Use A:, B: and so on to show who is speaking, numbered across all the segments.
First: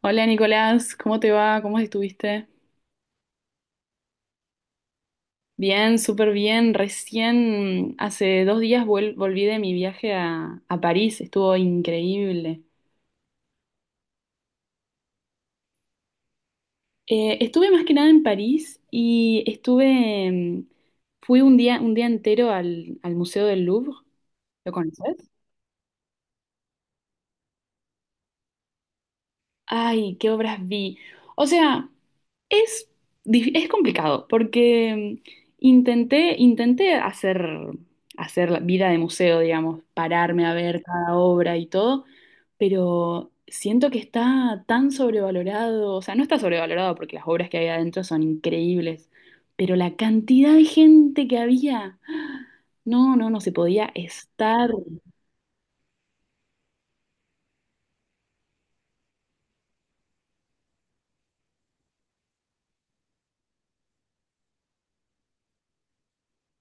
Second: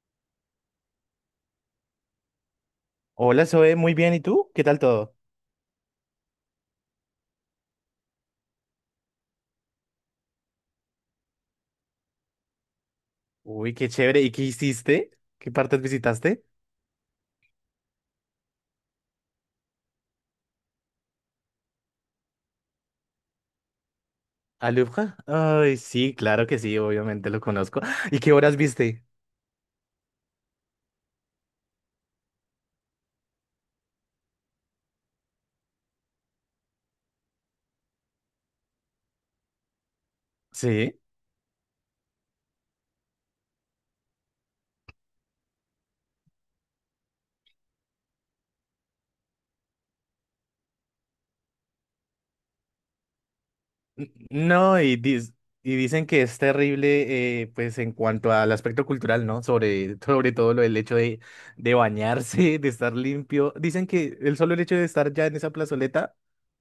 A: Hola Nicolás, ¿cómo te va? ¿Cómo estuviste?
B: Hola, Zoe, muy bien. ¿Y tú? ¿Qué tal todo?
A: Bien, súper bien. Recién hace dos días volví de mi viaje a París, estuvo increíble.
B: Uy, qué chévere. ¿Y qué hiciste? ¿Qué partes visitaste?
A: Estuve más que nada en París y estuve, fui un día entero al, al Museo del Louvre. ¿Lo
B: ¿Al Louvre?
A: conoces?
B: Ay, sí, claro que sí, obviamente lo conozco. ¿Y qué horas viste?
A: Ay, qué obras vi. O sea, Es, es complicado porque, intenté hacer la vida de museo, digamos, pararme a ver
B: Sí.
A: cada obra y todo, pero siento que está tan sobrevalorado, o sea, no está sobrevalorado porque las obras que hay adentro son increíbles, pero la cantidad de gente que había, ¡ah! No, no, no se podía estar.
B: No, y, y dicen que es terrible, pues en cuanto al aspecto cultural, ¿no? Sobre, sobre todo lo del hecho de bañarse, de estar limpio. Dicen que el solo hecho de estar ya en esa plazoleta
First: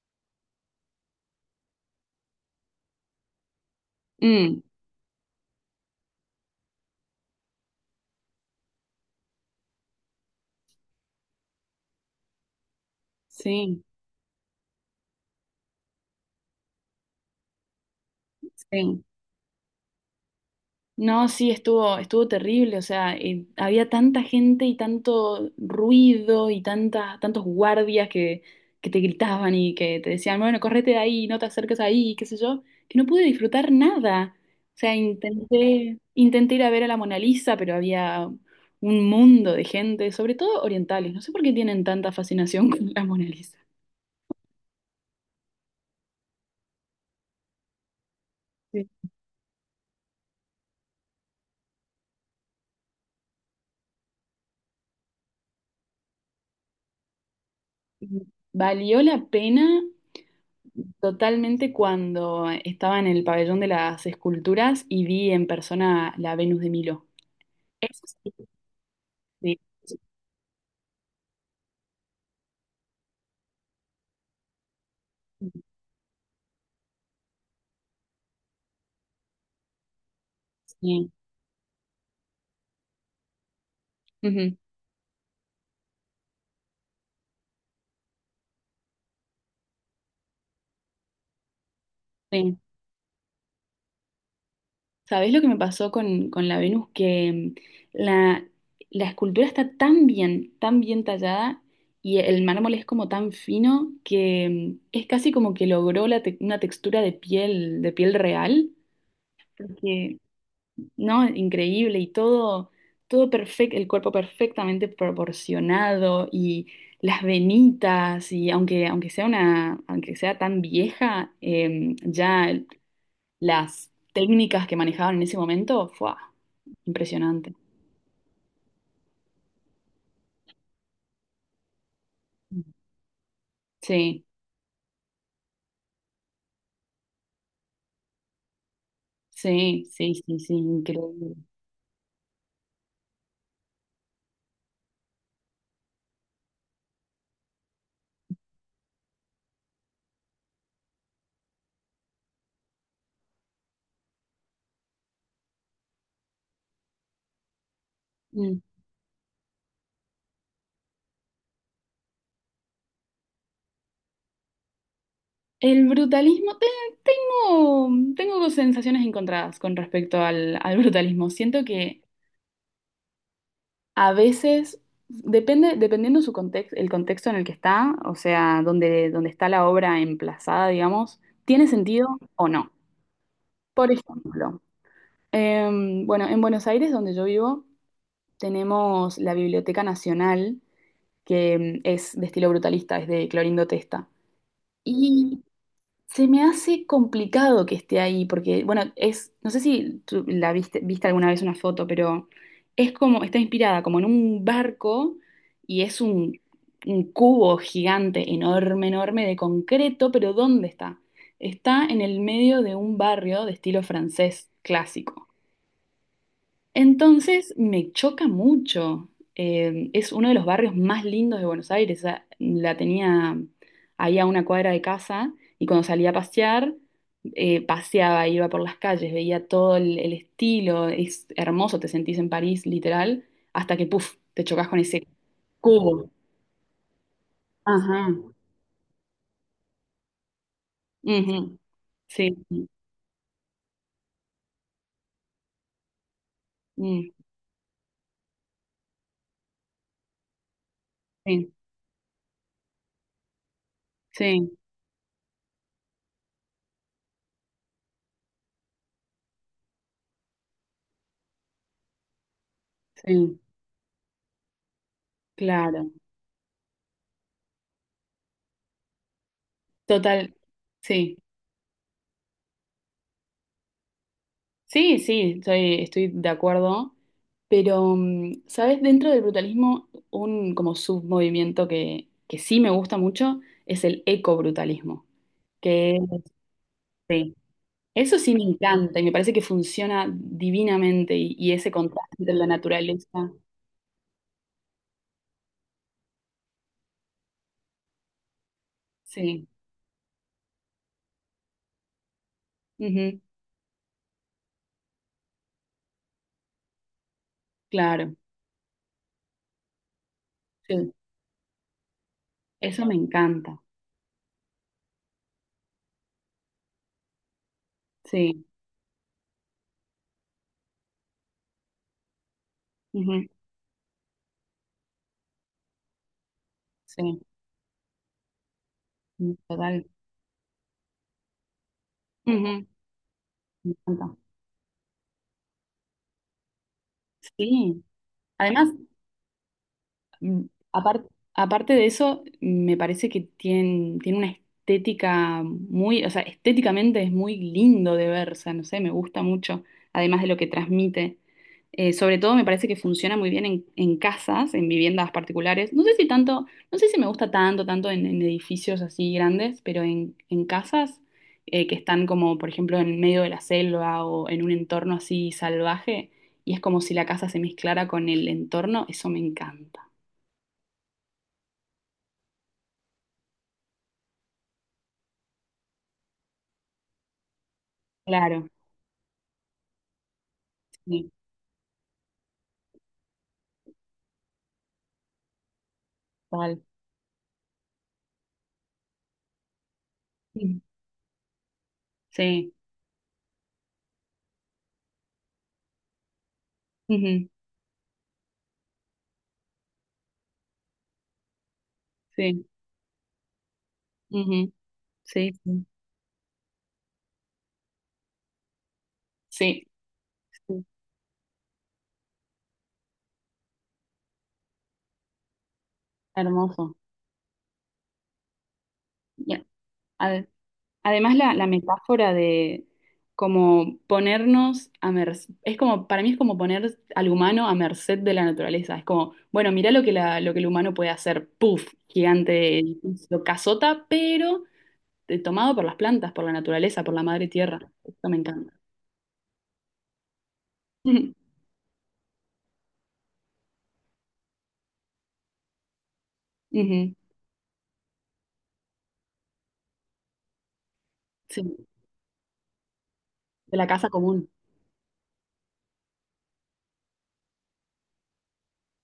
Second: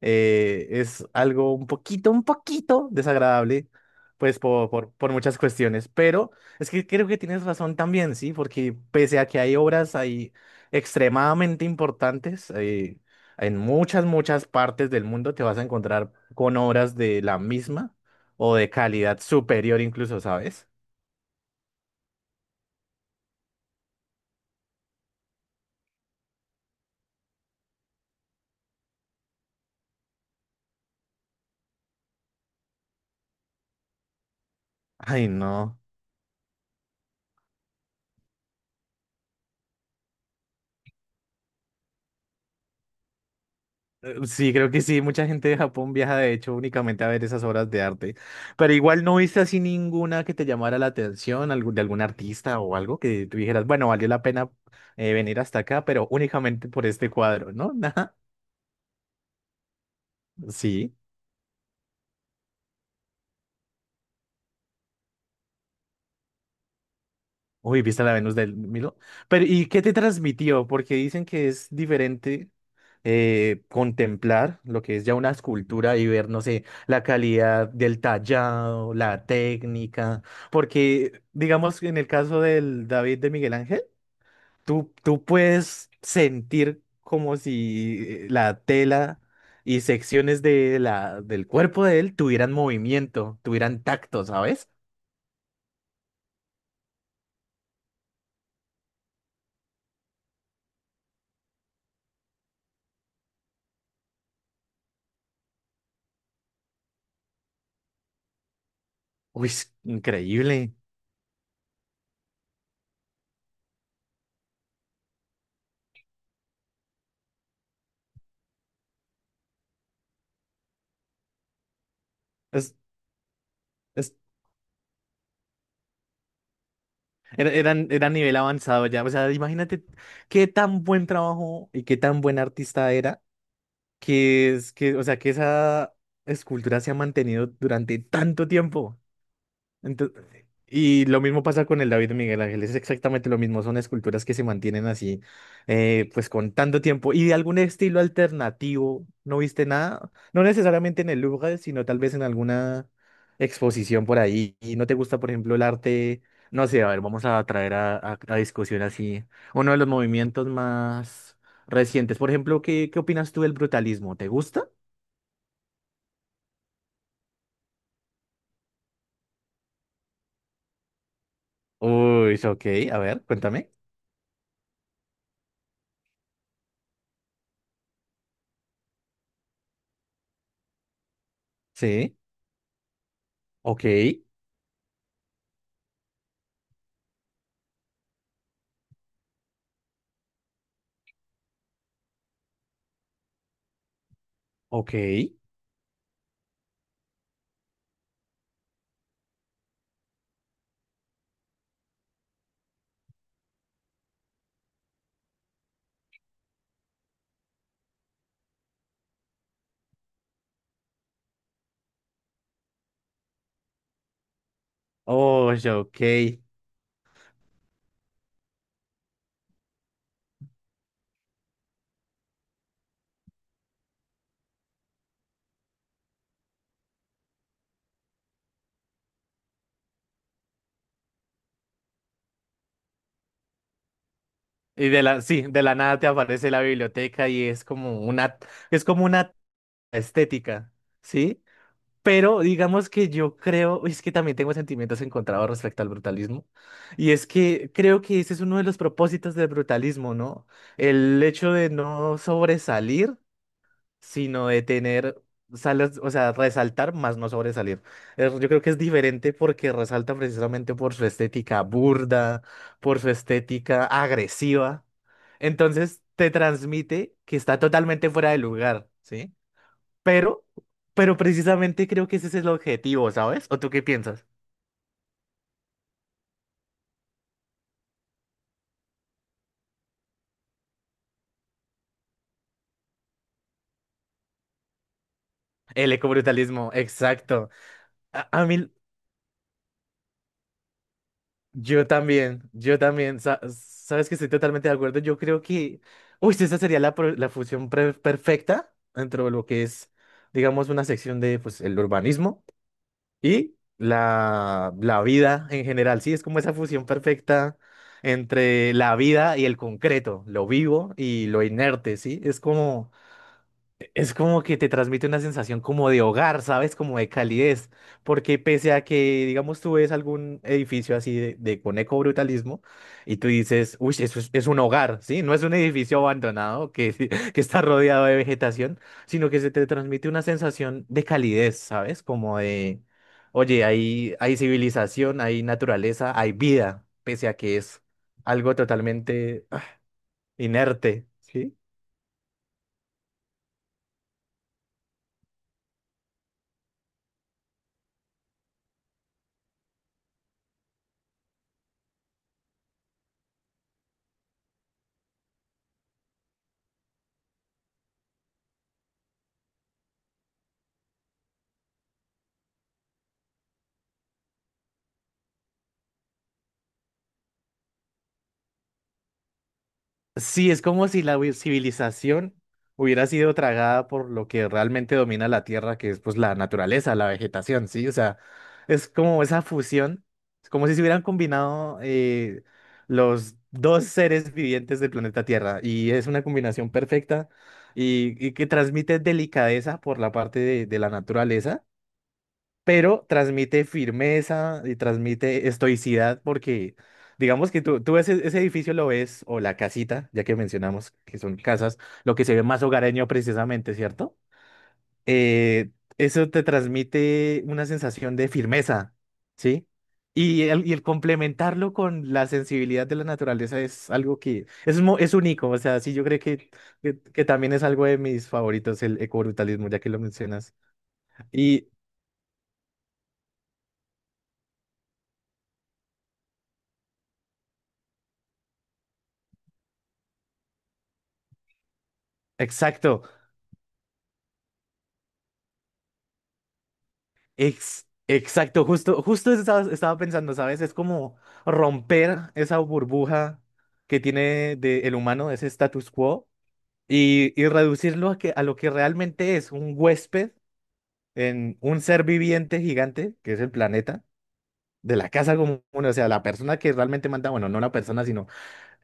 B: es algo un poquito desagradable, pues
A: Mm,
B: por muchas cuestiones, pero es que creo que tienes razón también, ¿sí? Porque pese a que hay obras ahí extremadamente importantes, en
A: sí,
B: muchas, muchas partes del mundo te vas a encontrar con obras de la misma o de
A: sí.
B: calidad superior incluso, ¿sabes?
A: No, sí, estuvo terrible, o sea, había tanta gente y tanto ruido y tantos guardias que te gritaban y que te decían, bueno, correte de ahí, no te acerques ahí, qué sé yo, que no pude disfrutar nada. O sea,
B: Ay, no.
A: intenté ir a ver a la Mona Lisa, pero había un mundo de gente, sobre todo orientales. No sé por qué tienen tanta fascinación con la Mona Lisa.
B: Sí, creo que sí. Mucha gente de Japón viaja, de hecho, únicamente a ver esas obras de arte. Pero
A: Sí.
B: igual no viste así ninguna que te llamara la atención, de algún artista o algo que tú dijeras, bueno, valió la pena venir hasta acá, pero únicamente por este cuadro, ¿no? Nada.
A: Valió la pena
B: Sí.
A: totalmente cuando estaba en el pabellón de las esculturas y vi en persona la Venus de Milo.
B: Uy, ¿viste
A: Eso
B: la
A: sí.
B: Venus del Milo? Pero,
A: Sí.
B: ¿y qué te transmitió? Porque dicen que es diferente contemplar lo que es ya una escultura y ver, no sé, la calidad del tallado, la técnica.
A: Sí.
B: Porque, digamos, en el caso del David de Miguel Ángel,
A: Ujú,
B: tú puedes sentir como si la tela y secciones de del cuerpo de él tuvieran
A: sí.
B: movimiento, tuvieran tacto, ¿sabes?
A: ¿Sabés lo que me pasó con la Venus? Que, la, la escultura está tan bien tallada y el mármol es como tan fino que, es casi como que logró una textura de piel real.
B: Uy, es
A: Porque
B: increíble.
A: no, increíble y todo, todo perfecto, el cuerpo perfectamente proporcionado y las venitas y aunque sea una, aunque sea tan vieja,
B: Es-
A: las
B: es
A: técnicas que manejaban en ese momento, fue impresionante.
B: Era nivel avanzado ya. O sea, imagínate qué tan buen trabajo y qué tan buen artista era
A: Sí,
B: o sea, que esa escultura se ha mantenido durante tanto tiempo. Ento-
A: sí,
B: y lo
A: increíble.
B: mismo pasa con el David de Miguel Ángel, es exactamente lo mismo, son esculturas que se mantienen así, pues con tanto tiempo. ¿Y de algún estilo alternativo no viste nada? No necesariamente en el Louvre, sino tal vez en alguna exposición por ahí. ¿Y no te gusta, por ejemplo, el arte? No sé, a ver, vamos a traer a
A: Mm.
B: discusión así uno de los movimientos más recientes. Por ejemplo, ¿ qué opinas tú del brutalismo? ¿Te gusta?
A: El brutalismo, tengo, tengo sensaciones encontradas con respecto al, al brutalismo. Siento que
B: Uy, ok, a ver, cuéntame.
A: a veces, dependiendo su contexto, el contexto en el que está, o sea, donde, donde está la obra emplazada, digamos, ¿tiene
B: Sí,
A: sentido o no?
B: ok,
A: Por ejemplo, bueno, en Buenos Aires, donde yo vivo, tenemos la Biblioteca Nacional, que es de estilo brutalista, es de Clorindo Testa.
B: ok.
A: Y se me hace complicado que esté ahí, porque, bueno, es, no sé si tú la viste, viste alguna vez una foto, pero es como, está inspirada como en un barco y es un cubo gigante, enorme, de concreto, pero ¿dónde está? Está en el medio de un barrio de estilo francés clásico.
B: Oh, ya, ok.
A: Entonces me choca mucho. Es uno de los barrios más lindos de Buenos Aires. O sea, la tenía ahí a una cuadra de casa y cuando salía a pasear, paseaba, iba por las calles, veía todo el estilo. Es hermoso, te sentís en París, literal, hasta que, puf, te chocas con
B: Y de
A: ese
B: la, sí, de la nada te
A: cubo.
B: aparece la biblioteca y
A: Ajá.
B: es como una estética, ¿sí?
A: Ujú. Sí,
B: Pero digamos que yo creo, es que también tengo sentimientos encontrados respecto al brutalismo, y
A: mm,
B: es que creo que ese es uno de los propósitos del brutalismo, ¿no? El
A: sí,
B: hecho de no sobresalir sino
A: sí,
B: de tener, o sea, resaltar más no sobresalir. Yo creo que es diferente porque resalta precisamente por su estética burda, por su
A: sí,
B: estética agresiva.
A: claro.
B: Entonces te transmite que está totalmente fuera de lugar, ¿sí?
A: Total,
B: Pero, pero
A: sí,
B: precisamente creo que ese es el objetivo, ¿sabes? ¿O tú qué piensas?
A: sí, estoy de acuerdo. Pero, mm, ¿sabes? Dentro del brutalismo, un como submovimiento que sí me gusta mucho es el ecobrutalismo,
B: El
A: que es-
B: ecobrutalismo,
A: sí,
B: exacto.
A: eso
B: A,
A: sí me
B: a mí,
A: encanta y me parece que funciona divinamente y ese contraste entre la
B: Yo también,
A: naturaleza,
B: sabes que estoy totalmente de acuerdo. Yo creo que, uy, esa sería la, la fusión perfecta dentro de lo
A: sí,
B: que es, digamos, una sección de, pues, el urbanismo
A: ujú,
B: y la vida en general. Sí, es como esa fusión perfecta
A: claro,
B: entre la vida y el concreto, lo
A: sí,
B: vivo y lo inerte, ¿sí? Es
A: eso
B: como…
A: me encanta,
B: Es como que te transmite una sensación como de hogar, ¿sabes? Como de calidez, porque
A: sí,
B: pese a que, digamos, tú ves algún edificio así de con ecobrutalismo y
A: ujú,
B: tú dices, uy, eso es un hogar, ¿sí? No es un edificio abandonado que,
A: sí,
B: que está rodeado de vegetación, sino
A: mm,
B: que se te
A: total,
B: transmite una sensación de calidez, ¿sabes? Como
A: ujú,
B: de, oye,
A: me encanta,
B: hay civilización, hay naturaleza, hay vida, pese a que es
A: sí.
B: algo
A: Además,
B: totalmente
A: mm, apar-
B: inerte, ¿sí?
A: aparte de eso, me parece que tiene una estética muy, o sea, estéticamente es muy lindo de ver, o sea, no sé, me gusta mucho, además de lo que transmite. Sobre todo me parece que funciona muy bien en casas, en viviendas particulares. No sé si tanto, no sé si me gusta tanto, tanto en edificios así grandes, pero en casas que están como, por ejemplo, en medio de la selva o en un entorno así salvaje, y es como si la casa se mezclara con el entorno, eso me encanta.
B: Sí, es como si la civilización hubiera sido tragada por lo que realmente domina la Tierra, que es pues la naturaleza, la vegetación, ¿sí? O sea,
A: Claro,
B: es como esa fusión, es como si se hubieran
A: sí,
B: combinado los dos seres vivientes del planeta Tierra y es una
A: tal.
B: combinación perfecta y que transmite delicadeza por la parte
A: Sí,
B: de la naturaleza
A: sí,
B: pero transmite firmeza y transmite estoicidad porque
A: ujú,
B: digamos que tú ves ese edificio lo ves, o la casita, ya que mencionamos que son casas, lo que se ve
A: sí,
B: más hogareño precisamente, ¿cierto?
A: ujú, sí, sí,
B: Eh, eso te transmite una sensación de firmeza,
A: sí,
B: ¿sí?
A: sí,
B: Y el complementarlo con la sensibilidad de la naturaleza es algo que es, es único, o sea, sí, yo creo que,
A: hermoso.
B: que también es algo de mis favoritos, el
A: Ya,
B: ecobrutalismo, ya que lo
A: ade-
B: mencionas.
A: además, la
B: Y
A: metáfora de como ponernos a merced, es como, para mí es como poner al humano a merced de la naturaleza. Es como, bueno, mirá lo lo que el humano puede hacer, puff, gigante,
B: exacto.
A: edificio, casota, pero tomado por las plantas, por la naturaleza, por la madre tierra. Esto me encanta.
B: Exacto, justo, justo eso estaba, estaba pensando, ¿sabes? Es
A: Ujú,
B: como romper esa burbuja que tiene de el humano, ese status quo, y reducirlo a, que, a lo que realmente es un huésped en
A: sí,
B: un ser viviente gigante, que es el
A: de la casa
B: planeta,
A: común.
B: de la casa común, o sea, la persona que realmente manda, bueno, no la persona, sino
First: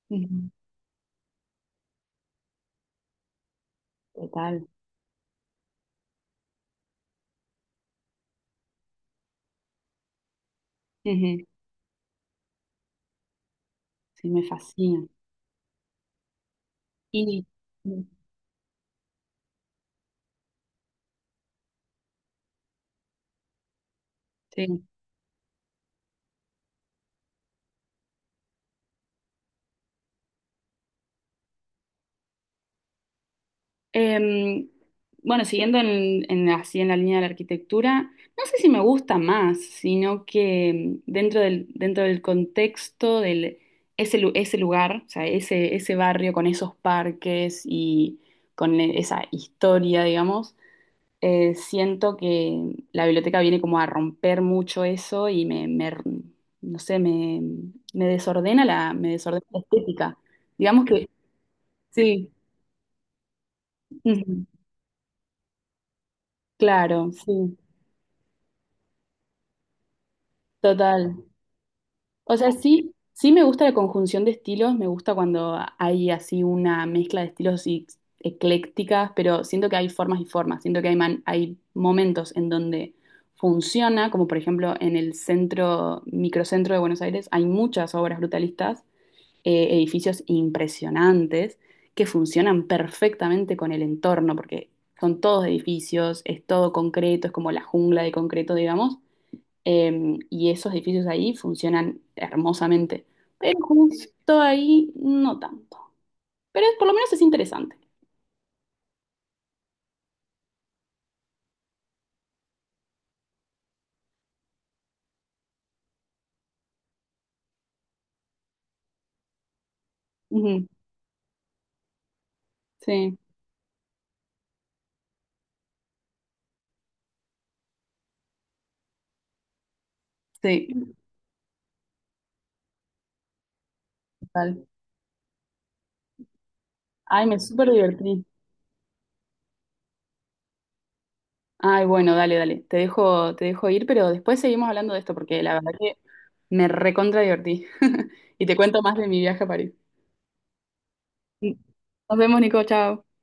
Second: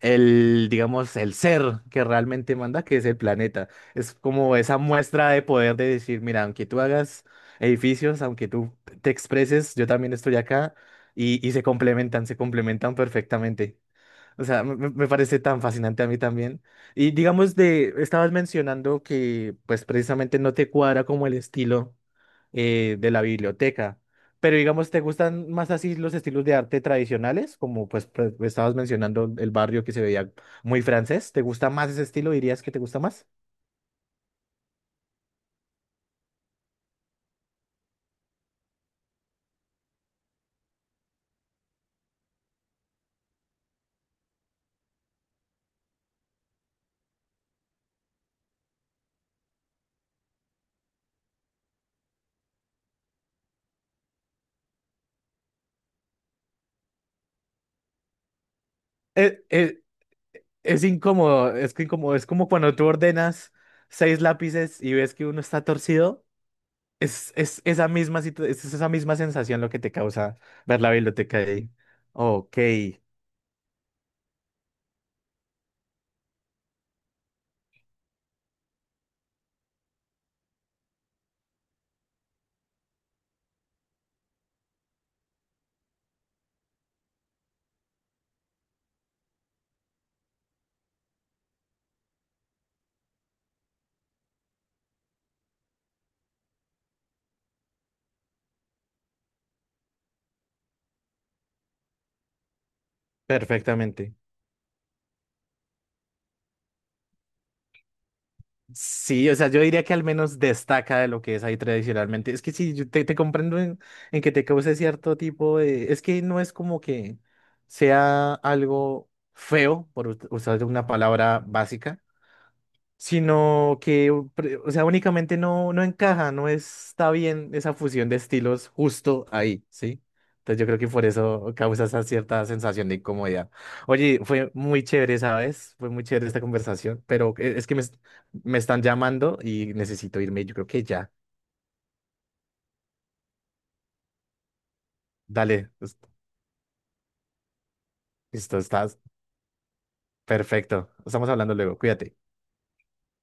B: el, digamos, el ser que realmente manda, que es el planeta. Es como
A: Total.
B: esa muestra de poder de decir, mira, aunque tú hagas edificios, aunque tú te expreses, yo también estoy acá
A: Ujú.
B: y se complementan perfectamente.
A: Sí,
B: O
A: me
B: sea, me
A: fascina.
B: parece tan fascinante a mí también. Y
A: Y
B: digamos de, estabas mencionando que pues precisamente no te cuadra como el estilo de la biblioteca. Pero
A: sí.
B: digamos, ¿te gustan más así los estilos de arte tradicionales? Como pues estabas mencionando el barrio que se veía muy francés. ¿Te gusta más ese estilo? ¿Dirías que te gusta más?
A: Em, bueno, siguiendo en, así en la línea de la arquitectura, no sé si me gusta más, sino que em, dentro del contexto del ese lugar, o sea, ese barrio con esos parques y con esa historia, digamos. Siento que la biblioteca viene como a romper mucho eso y no sé, me
B: Eh,
A: desordena la
B: eh,
A: estética. Digamos
B: es
A: que
B: incómodo, es que incómodo, es
A: sí,
B: como cuando tú ordenas seis
A: ujú,
B: lápices y ves que uno está torcido.
A: claro, sí,
B: Es esa misma es esa misma sensación lo que te causa ver la
A: total.
B: biblioteca ahí.
A: O sea,
B: Ok,
A: sí, sí me gusta la conjunción de estilos, me gusta cuando hay así una mezcla de estilos y- eclécticas, pero siento que hay formas y formas, siento que hay, hay momentos en donde funciona, como por ejemplo en el centro, microcentro de Buenos Aires, hay muchas obras brutalistas, edificios impresionantes que funcionan perfectamente con el entorno, porque son todos edificios, es todo concreto, es como la jungla de concreto, digamos y esos edificios ahí funcionan hermosamente. Pero
B: perfectamente.
A: justo ahí no tanto. Pero por lo menos es interesante.
B: Sí, o sea, yo diría que al menos destaca de lo que es ahí tradicionalmente. Es que sí, yo te, te comprendo en que te cause cierto tipo de… Es que no es como que sea algo feo, por usar
A: Ujú,
B: una palabra básica,
A: sí,
B: sino que, o sea, únicamente no, no encaja, no está bien esa fusión de estilos justo ahí, ¿sí? Entonces yo
A: sí,
B: creo que por eso causa esa cierta sensación de incomodidad. Oye, fue
A: total.
B: muy chévere, ¿sabes? Fue muy chévere esta conversación,
A: Ay,
B: pero
A: me
B: es
A: súper
B: que
A: divertí.
B: me están llamando y necesito irme, yo creo que ya.
A: Ay, bueno, dale, dale. Te dejo ir, pero después seguimos hablando de esto porque la verdad
B: Dale,
A: que me recontra divertí. Y te
B: listo,
A: cuento más
B: estás
A: de mi viaje a París.
B: perfecto. Estamos hablando luego,
A: Nos
B: cuídate.
A: vemos, Nico, chao.